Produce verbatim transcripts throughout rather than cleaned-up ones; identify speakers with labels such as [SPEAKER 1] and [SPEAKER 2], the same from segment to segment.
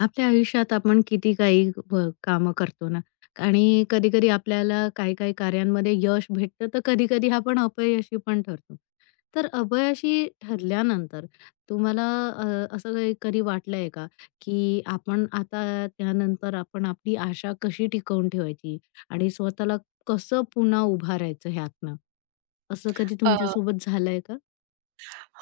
[SPEAKER 1] आपल्या आयुष्यात आपण किती काही व कामं करतो ना आणि कधी-कधी आपल्याला काही-काही कार्यांमध्ये यश भेटतं, तर कधी-कधी आपण अपयशी पण ठरतो. तर अपयशी ठरल्यानंतर तुम्हाला अ, असं काही कधी वाटलंय का, की आपण आता त्यानंतर आपण आपली आशा कशी टिकवून ठेवायची आणि स्वतःला कसं पुन्हा उभारायचं ह्यातनं? असं कधी
[SPEAKER 2] अ,
[SPEAKER 1] तुमच्यासोबत झालंय का?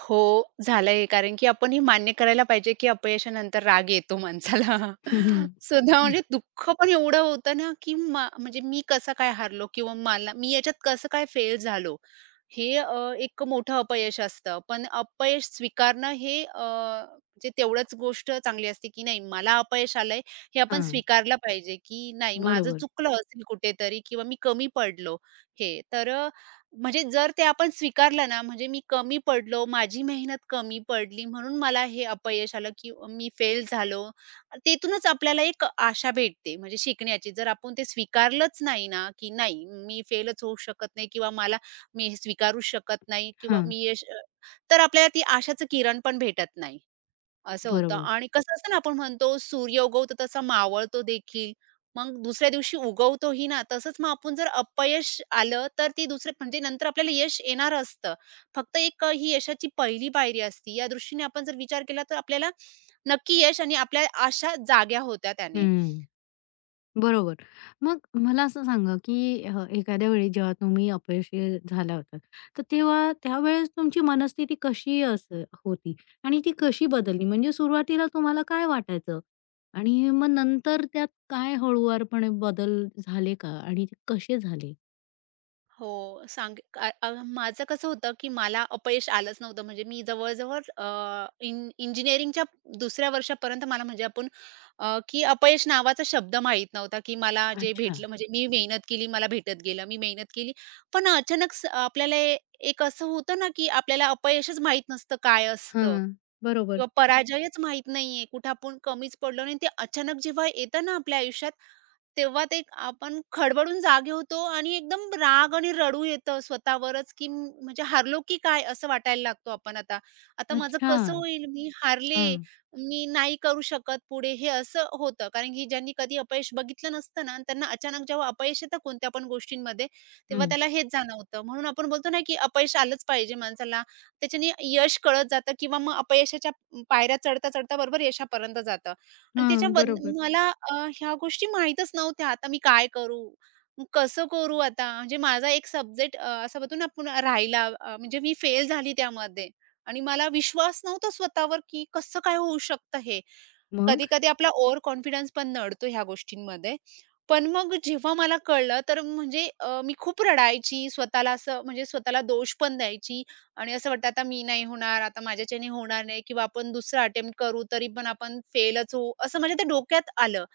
[SPEAKER 2] हो, झालंय. कारण की आपण हे मान्य करायला पाहिजे, की अपयशानंतर राग येतो माणसाला. सुद्धा म्हणजे दुःख पण एवढं होतं ना, की मा म्हणजे मी कसं काय हारलो किंवा मला मी याच्यात कसं काय फेल झालो. हे अ, एक मोठं अपयश असतं. पण अपयश स्वीकारणं हे अ, म्हणजे तेवढंच गोष्ट चांगली असते, की नाही मला अपयश आलंय हे आपण
[SPEAKER 1] हां,
[SPEAKER 2] स्वीकारलं पाहिजे, की नाही माझं
[SPEAKER 1] बरोबर.
[SPEAKER 2] चुकलं असेल कुठेतरी किंवा मी कमी पडलो हे. तर म्हणजे जर ते आपण स्वीकारलं ना, म्हणजे मी कमी पडलो, माझी मेहनत कमी पडली म्हणून मला हे अपयश आलं किंवा मी फेल झालो. तिथूनच आपल्याला एक आशा भेटते म्हणजे शिकण्याची. जर आपण ते स्वीकारलंच नाही ना, की नाही मी फेलच होऊ शकत नाही किंवा मला मी हे स्वीकारू शकत नाही किंवा
[SPEAKER 1] हां,
[SPEAKER 2] मी यश तर आपल्याला ती आशाचं किरण पण भेटत नाही. असं होतं
[SPEAKER 1] बरोबर.
[SPEAKER 2] आणि कसं असतं ना, आपण म्हणतो सूर्य उगवतो तसा मावळतो देखील. मग दुसऱ्या दिवशी उगवतोही ना, तसंच मग आपण जर अपयश आलं, तर ती दुसरे म्हणजे नंतर आपल्याला यश येणार असतं. फक्त एक ही यशाची पहिली पायरी असती. या दृष्टीने आपण जर विचार केला, तर आपल्याला नक्की यश आणि आपल्या आशा जाग्या होत्या त्याने.
[SPEAKER 1] हं. बरोबर. मग मला असं सांगा, की अ, एखाद्या वेळी जेव्हा तुम्ही अपयशी झाला होतात, तर तेव्हा त्यावेळेस तुमची मनस्थिती कशी अस होती आणि ती कशी बदलली? म्हणजे सुरुवातीला तुम्हाला काय वाटायचं? आणि मग नंतर त्यात काय हळुवारपणे बदल झाले का आणि ते कसे झाले?
[SPEAKER 2] हो, सांग का अ, माझं कसं होतं, की मला अपयश आलंच नव्हतं. म्हणजे मी जवळ-जवळ अ, इंज इंजिनिअरिंगच्या दुसऱ्या वर्षापर्यंत मला म्हणजे आपण अ, की अपयश नावाचा शब्द माहीत नव्हता, की मला जे
[SPEAKER 1] अच्छा.
[SPEAKER 2] भेटलं म्हणजे मी मेहनत केली, मला भेटत गेलं. मी मेहनत केली. पण अचानक स आपल्याला ए- एक असं होतं ना, की आपल्याला अपयशच माहीत नसतं काय असतं
[SPEAKER 1] हां.
[SPEAKER 2] किंवा
[SPEAKER 1] बरोबर.
[SPEAKER 2] पराजयच माहीत नाहीये. कुठे आपण कमीच पडलो नाही. ते अचानक जेव्हा येतं ना आपल्या आयुष्यात, तेव्हा ते एक आपण खडबडून जागे होतो आणि एकदम राग आणि रडू येतं स्वतःवरच, की म- म्हणजे हारलो की काय असं वाटायला लागतो आपण आता. आता माझं
[SPEAKER 1] अच्छा.
[SPEAKER 2] कसं होईल? मी हारले,
[SPEAKER 1] हां.
[SPEAKER 2] मी नाही करू शकत पुढे हे असं होतं. कारण की ज्यांनी कधी अपयश बघितलं नसतं ना, त्यांना अचानक जेव्हा अपयश येतं कोणत्या पण गोष्टींमध्ये, तेव्हा
[SPEAKER 1] हं.
[SPEAKER 2] त्याला हेच जाणवतं. म्हणून आपण बोलतो ना, की अपयश आलंच पाहिजे माणसाला. त्याच्याने यश कळत जातं किंवा मग अपयशाच्या पायऱ्या चढता-चढता बरोबर यशापर्यंत जातं. आणि
[SPEAKER 1] हां.
[SPEAKER 2] त्याच्याबद
[SPEAKER 1] बरोबर.
[SPEAKER 2] मला अ, ह्या गोष्टी माहीतच नव्हत्या. आता मी काय करू? मग कसं करू आता? म्हणजे माझा एक सब्जेक्ट अ, असा म्हणतो ना आपण राहिला अ, म्हणजे मी फेल झाली त्यामध्ये आणि मला विश्वास नव्हता स्वतःवर, की कसं काय होऊ शकतं हे?
[SPEAKER 1] मग?
[SPEAKER 2] कधी-कधी आपला ओव्हर कॉन्फिडन्स पण नडतो ह्या गोष्टींमध्ये. पण मग जेव्हा मला कळलं तर म्हणजे अ, मी खूप रडायची. स्वतःला असं म्हणजे स्वतःला दोष पण द्यायची आणि असं वाटतं आता मी नाही होणार, आता माझ्याच्याने होणार नाही किंवा आपण दुसरा अटेम्प्ट करू तरी पण आपण फेलच होऊ, असं म्हणजे ते डोक्यात आलं.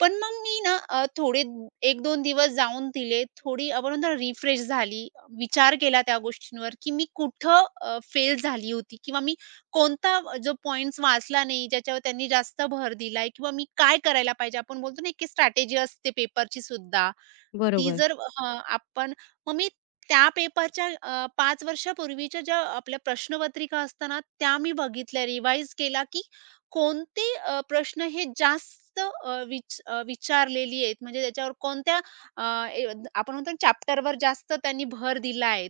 [SPEAKER 2] पण मग मी ना अ, थोडे एक दोन दिवस जाऊन दिले. थोडी आपण म्हणतो ना रिफ्रेश झाली. विचार केला त्या गोष्टींवर, की मी कुठं फेल झाली होती किंवा मी कोणता जो पॉइंट्स वाचला नाही, ज्याच्यावर त्यांनी जास्त भर दिलाय किंवा मी काय करायला पाहिजे. आपण बोलतो ना, की स्ट्रॅटेजी असते पेपरची सुद्धा. ती
[SPEAKER 1] बरोबर.
[SPEAKER 2] जर हं, आपण मग मी त्या पेपरच्या अ, पाच वर्षापूर्वीच्या ज्या आपल्या प्रश्नपत्रिका असतात त्या मी बघितल्या, रिवाईज केला, की कोणते अ, प्रश्न हे जास्त अ, विच अ, विचारलेली आहेत म्हणजे त्याच्यावर कोणत्या अ, ए आपण म्हणतो ना चॅप्टरवर जास्त त्यांनी भर दिला आहे.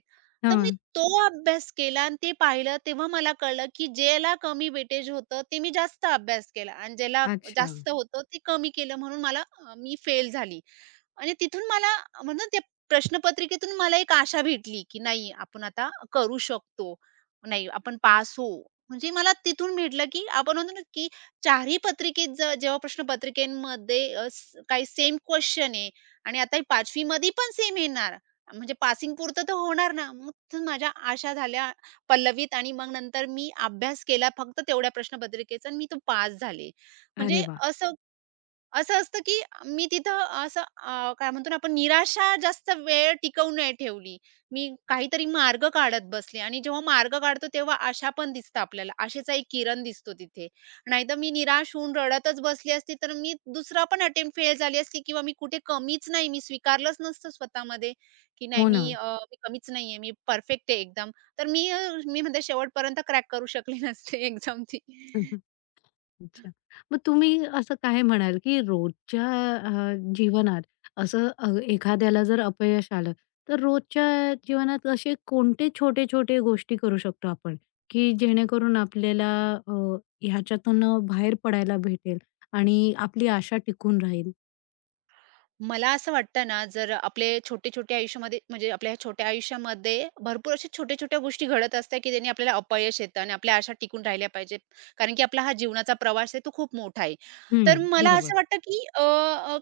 [SPEAKER 2] तर मी
[SPEAKER 1] हां.
[SPEAKER 2] तो अभ्यास केला आणि ते पाहिलं तेव्हा मला कळलं, की ज्याला कमी वेटेज होतं ते मी जास्त अभ्यास केला आणि ज्याला
[SPEAKER 1] अच्छा.
[SPEAKER 2] जास्त होतं ते कमी केलं म्हणून मला अ, मी फेल झाली. आणि तिथून मला म्हणतो त्या प्रश्नपत्रिकेतून मला एक आशा भेटली, की नाही आपण आता करू शकतो. नाही आपण पास होऊ. म्हणजे मला तिथून भेटलं, की आपण म्हणतो ना, की चारही पत्रिकेत ज जेव्हा प्रश्नपत्रिकेमध्ये अ, स काही सेम क्वेशन आहे आणि आता ही पाचवी मध्ये पण सेम येणार. म्हणजे पासिंग पुरतं तर होणार ना. मग तर माझ्या आशा झाल्या पल्लवीत आणि मग नंतर मी अभ्यास केला फक्त तेवढ्या प्रश्नपत्रिकेचा आणि मी तो पास झाले. म्हणजे
[SPEAKER 1] अरे वाह!
[SPEAKER 2] असं असं असतं, की मी तिथं असं अ, काय म्हणतो ना आपण निराशा जास्त वेळ टिकवून नाही ठेवली. मी काहीतरी मार्ग काढत बसले आणि जेव्हा मार्ग काढतो तेव्हा आशा पण दिसतं आपल्याला. आशेचा एक किरण दिसतो तिथे. नाहीतर मी निराश होऊन रडतच बसली असती, तर मी दुसरा पण अटेम्प्ट फेल झाली असती किंवा मी कुठे कमीच नाही, मी स्वीकारलंच नसतं स्वतःमध्ये, की नाही
[SPEAKER 1] हो ना.
[SPEAKER 2] मी अ, मी कमीच नाहीये, मी परफेक्ट आहे एकदम. तर मी अ, मी म्हणते शेवटपर्यंत क्रॅक करू शकले नसते एक्झामची.
[SPEAKER 1] अच्छा. मग तुम्ही असं काय म्हणाल, की रोजच्या अ, जीवनात असं अ, एखाद्याला जर अपयश आलं, तर रोजच्या जीवनात असे कोणते छोटे-छोटे गोष्टी करू शकतो आपण, की जेणेकरून आपल्याला अ, ह्याच्यातून बाहेर पडायला भेटेल आणि आपली आशा टिकून राहील?
[SPEAKER 2] मला असं वाटतं ना, जर आपले छोटे-छोटे आयुष्यामध्ये म्हणजे आपल्या ह्या छोट्या आयुष्यामध्ये भरपूर अशा छोट्या-छोट्या गोष्टी घडत असतात, की ज्यांनी आपल्याला अपयश येतं आणि आपल्या आशा टिकून राहिल्या पाहिजेत. कारण की आपला हा जीवनाचा प्रवास आहे, तो खूप मोठा आहे.
[SPEAKER 1] हं.
[SPEAKER 2] तर मला
[SPEAKER 1] बरोबर.
[SPEAKER 2] असं वाटतं, की अ, अ,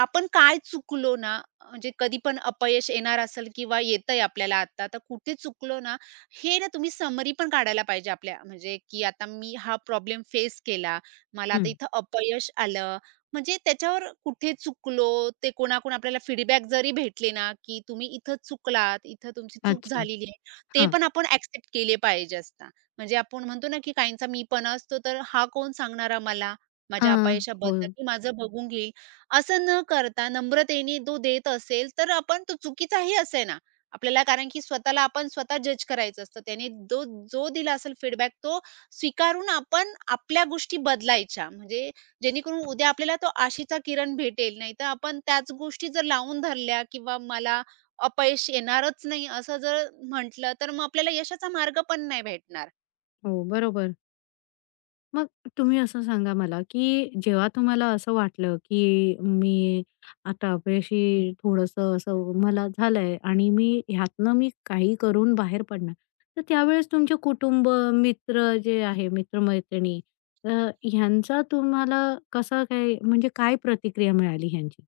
[SPEAKER 2] आपण काय चुकलो ना, म्हणजे कधी पण अपयश येणार असेल किंवा येतंय आपल्याला आता, तर कुठे चुकलो ना, हे ना तुम्ही समरी पण काढायला पाहिजे आपल्या म्हणजे, की आता मी हा प्रॉब्लेम फेस केला. मला आता
[SPEAKER 1] हं.
[SPEAKER 2] इथं अपयश आलं. म्हणजे त्याच्यावर कुठे चुकलो, ते कोणाकडून आपल्याला फीडबॅक जरी भेटले ना, की तुम्ही इथं चुकलात, इथं तुमची चूक
[SPEAKER 1] अच्छा.
[SPEAKER 2] झालेली आहे, ते
[SPEAKER 1] हां.
[SPEAKER 2] पण आपण एक्सेप्ट केले पाहिजे असता. म्हणजे आपण म्हणतो ना, की काहींचा मीपणा असतो, तर हा कोण सांगणारा मला माझ्या
[SPEAKER 1] हां. हो,
[SPEAKER 2] अपयशाबद्दल, मी माझं बघून घेईल. असं न करता नम्रतेने तो देत असेल, तर आपण तो चुकीचाही असेना आपल्याला, कारण की स्वतःला आपण स्वतः जज करायचं असतं. त्याने दो जो दिला असेल फीडबॅक, तो स्वीकारून आपण आपल्या गोष्टी बदलायच्या. म्हणजे जेणेकरून उद्या आपल्याला तो आशेचा किरण भेटेल. नाहीतर आपण त्याच गोष्टी जर लावून धरल्या किंवा मला अपयश येणारच नाही असं जर म्हटलं, तर मग आपल्याला यशाचा मार्ग पण नाही भेटणार.
[SPEAKER 1] हो. बरोबर. मग तुम्ही असं सांगा मला, की जेव्हा तुम्हाला असं वाटलं, की मी आता अपयशी थोडंसं असं मला झालंय आणि मी ह्यातनं मी काही करून बाहेर पडणार. तर त्यावेळेस तुमचे कुटुंब, मित्र जे आहे, मित्र-मैत्रिणी अ, ह्यांचा तुम्हाला कसा काय म्हणजे काय प्रतिक्रिया मिळाली ह्यांची?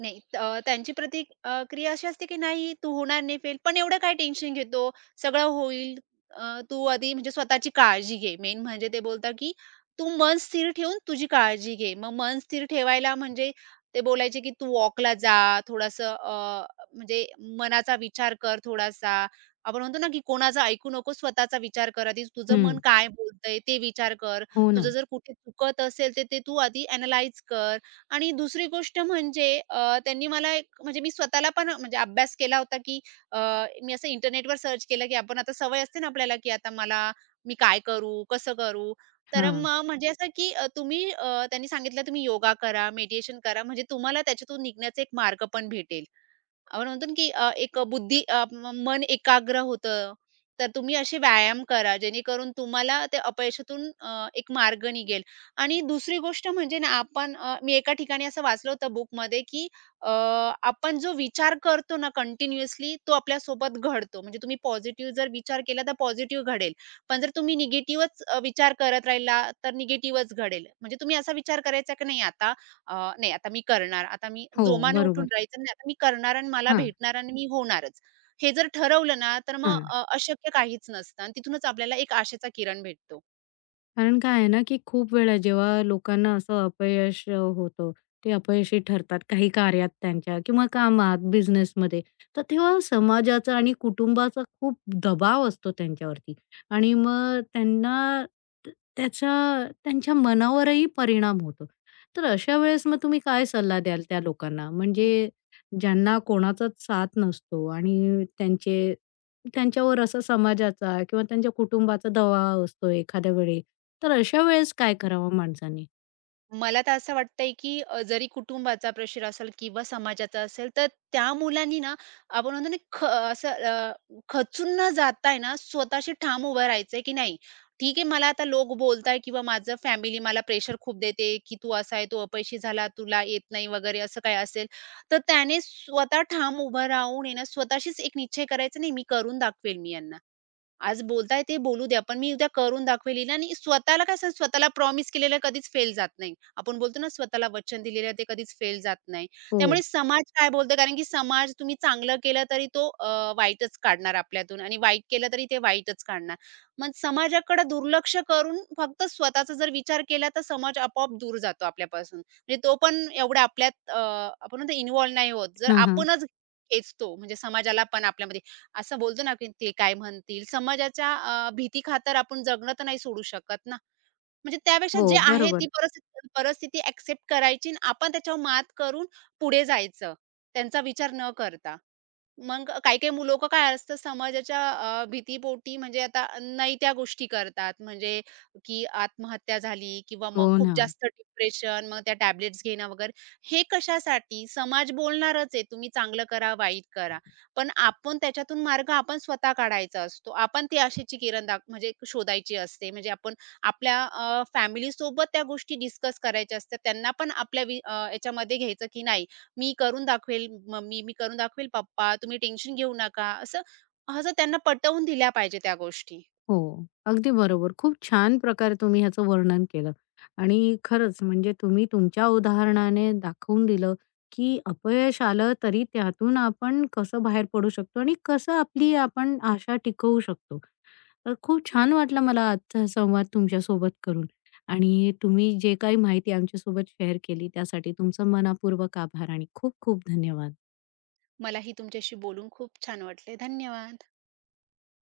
[SPEAKER 2] नाही त- अ, त्यांची प्रतिक अ, क्रिया अशी असते की नाही तू होणार नाही फेल, पण एवढं काय टेन्शन घेतो? सगळं होईल. अ, तू आधी म्हणजे स्वतःची काळजी घे. मेन म्हणजे ते बोलतात की तू मन स्थिर ठेवून तुझी काळजी घे. मग मन स्थिर ठेवायला म्हणजे ते बोलायचे की तू वॉकला जा, थोडंसं म्हणजे मनाचा विचार कर थोडासा. आपण म्हणतो ना की कोणाचं ऐकू नको, स्वतःचा विचार कर आधी. तुझं मन
[SPEAKER 1] हं.
[SPEAKER 2] काय बोलतंय ते विचार कर.
[SPEAKER 1] हो
[SPEAKER 2] तुझं
[SPEAKER 1] ना.
[SPEAKER 2] जर कुठे चुकत असेल, तर ते तू आधी अॅनलाइज कर. आणि दुसरी गोष्ट म्हणजे अ, त्यांनी मला एक म्हणजे मी स्वतःला पण म्हणजे अभ्यास केला होता, की अ, मी असं इंटरनेटवर सर्च केलं, की आपण आता सवय असते ना आपल्याला, की आता मला मी काय करू? कसं करू? तर
[SPEAKER 1] हां.
[SPEAKER 2] मग म्हणजे असं, की अ, तुम्ही अ, त्यांनी सांगितलं तुम्ही योगा करा, मेडिटेशन करा, म्हणजे तुम्हाला त्याच्यातून निघण्याचा एक मार्ग पण भेटेल. आपण म्हणतो ना, की अ, एक बुद्धी अ, म मन एकाग्र होतं. तर तुम्ही असे व्यायाम करा, जेणेकरून तुम्हाला त्या अपयशातून अ, एक मार्ग निघेल. आणि दुसरी गोष्ट म्हणजे ना, आपण अ, मी एका ठिकाणी असं वाचलं होतं बुकमध्ये, की अ, आपण जो विचार करतो ना कंटिन्युअसली, तो आपल्यासोबत घडतो. म्हणजे तुम्ही पॉझिटिव्ह जर विचार केला, तर पॉझिटिव्ह घडेल. पण जर तुम्ही निगेटिव्हच विचार करत राहिला, तर निगेटिव्हच घडेल. म्हणजे तुम्ही असा विचार करायचा, की नाही आता अ, नाही आता मी करणार. आता मी
[SPEAKER 1] हो,
[SPEAKER 2] जोमाने उठून
[SPEAKER 1] बरोबर.
[SPEAKER 2] राहायचं नाही. आता मी करणार आणि मला
[SPEAKER 1] हां,
[SPEAKER 2] भेटणार आणि मी होणारच. हे जर ठरवलं ना, तर मग
[SPEAKER 1] हां.
[SPEAKER 2] अ, अशक्य काहीच नसतं आणि तिथूनच आपल्याला एक आशेचा किरण भेटतो.
[SPEAKER 1] कारण काय आहे ना, की खूप वेळा जेव्हा लोकांना असं अपयश अ, होतं, ते अपयशी ठरतात काही कार्यात त्यांच्या किंवा कामात, बिझनेसमध्ये. तर तेव्हा समाजाचा आणि कुटुंबाचा खूप दबाव असतो त्यांच्यावरती आणि मग त्यांना त त्याचा त्यांच्या मनावरही परिणाम होतो. तर अशा वेळेस मग तुम्ही काय सल्ला द्याल त्या लोकांना? म्हणजे ज्यांना कोणाचाच साथ नसतो आणि त्यांचे त्यांच्यावर असा समाजाचा किंवा त्यांच्या कुटुंबाचा दबाव असतो एखाद्या वेळी. तर अशा वेळेस काय करावं माणसाने?
[SPEAKER 2] मला तर असं वाटतंय, की अ, जरी कुटुंबाचा प्रेशर असेल किंवा समाजाचा असेल, तर त्या मुलांनी ना, आपण म्हणतो ना, ख असं अ, खचून न जाता ना, स्वतःशी ठाम उभं राहायचंय, की नाही ठीक आहे, मला आता लोक बोलताय किंवा माझं फॅमिली मला प्रेशर खूप देते, की तू असा आहे, तू अपयशी झाला, तुला येत नाही वगैरे असं काही असेल, तर त्याने स्वतः ठाम उभं राहून आहे ना, स्वतःशीच एक निश्चय करायचा, नाही मी करून दाखवेल मी यांना. आज बोलताय ते बोलू द्या, पण मी उद्या करून दाखवेल हिला आणि स्वतःला काय असं स्वतःला प्रॉमिस केलेलं कधीच फेल जात नाही. आपण बोलतो ना स्वतःला वचन दिलेलं ते कधीच फेल जात नाही.
[SPEAKER 1] हो.
[SPEAKER 2] त्यामुळे समाज काय बोलतो कारण की समाज तुम्ही चांगलं केलं तरी तो अ, वाईटच काढणार आपल्यातून आणि वाईट केलं तरी ते वाईटच काढणार. मग समाजाकडे दुर्लक्ष करून फक्त स्वतःचा जर विचार केला तर समाज आपोआप दूर जातो आपल्यापासून. म्हणजे तो पण एवढा आपल्यात अ, आपण म्हणतो नाही होत. जर
[SPEAKER 1] हां, हां.
[SPEAKER 2] आपणच खेचतो म्हणजे समाजाला पण आपल्यामध्ये असं बोलतो ना, की ते काय म्हणतील? समाजाच्या अ, भीती खातर आपण जगणं तर नाही सोडू शकत ना. म्हणजे त्यापेक्षा
[SPEAKER 1] हो,
[SPEAKER 2] जे आहे ती
[SPEAKER 1] बरोबर.
[SPEAKER 2] परिस्थिती परिस्थिती एक्सेप्ट करायची आणि आपण त्याच्यावर मात करून पुढे जायचं, त्यांचा विचार न करता. मग काही-काही मु लोकं काय असतं समाजाच्या अ, भीतीपोटी म्हणजे आता नाही त्या गोष्टी करतात. म्हणजे की आत्महत्या झाली किंवा
[SPEAKER 1] हो
[SPEAKER 2] मग खूप
[SPEAKER 1] ना.
[SPEAKER 2] जास्त डिप्रेशन, मग त्या टॅबलेट्स घेणं वगैरे. हे कशासाठी? समाज बोलणारच आहे, तुम्ही चांगलं करा, वाईट करा. पण आपण त्याच्यातून मार्ग आपण स्वतः काढायचा असतो. आपण ती आशेची किरण दाख म्हणजे शोधायची असते. म्हणजे आपण आपल्या अ, फॅमिलीसोबत त्या गोष्टी डिस्कस करायच्या असतात. त्यांना पण आपल्या वि अ, याच्यामध्ये घ्यायचं की नाही मी करून दाखवेल मम्मी, मी करून दाखवेल पप्पा, तुम्ही टेन्शन घेऊ नका. असं असं त्यांना पटवून दिल्या पाहिजे त्या गोष्टी.
[SPEAKER 1] हो, अगदी बरोबर. खूप छान प्रकारे तुम्ही ह्याचं वर्णन केलं आणि खरंच म्हणजे तुम्ही तुमच्या उदाहरणाने दाखवून दिलं, की अपयश आलं तरी त्यातून आपण कसं बाहेर पडू शकतो आणि कसं आपली आपण आशा टिकवू शकतो. तर खूप छान वाटलं मला आजचा संवाद तुमच्यासोबत करून आणि तुम्ही जे काही माहिती आमच्यासोबत शेअर केली त्यासाठी तुमचं मनःपूर्वक आभार आणि खूप खूप धन्यवाद.
[SPEAKER 2] मलाही तुमच्याशी बोलून खूप छान वाटले. धन्यवाद.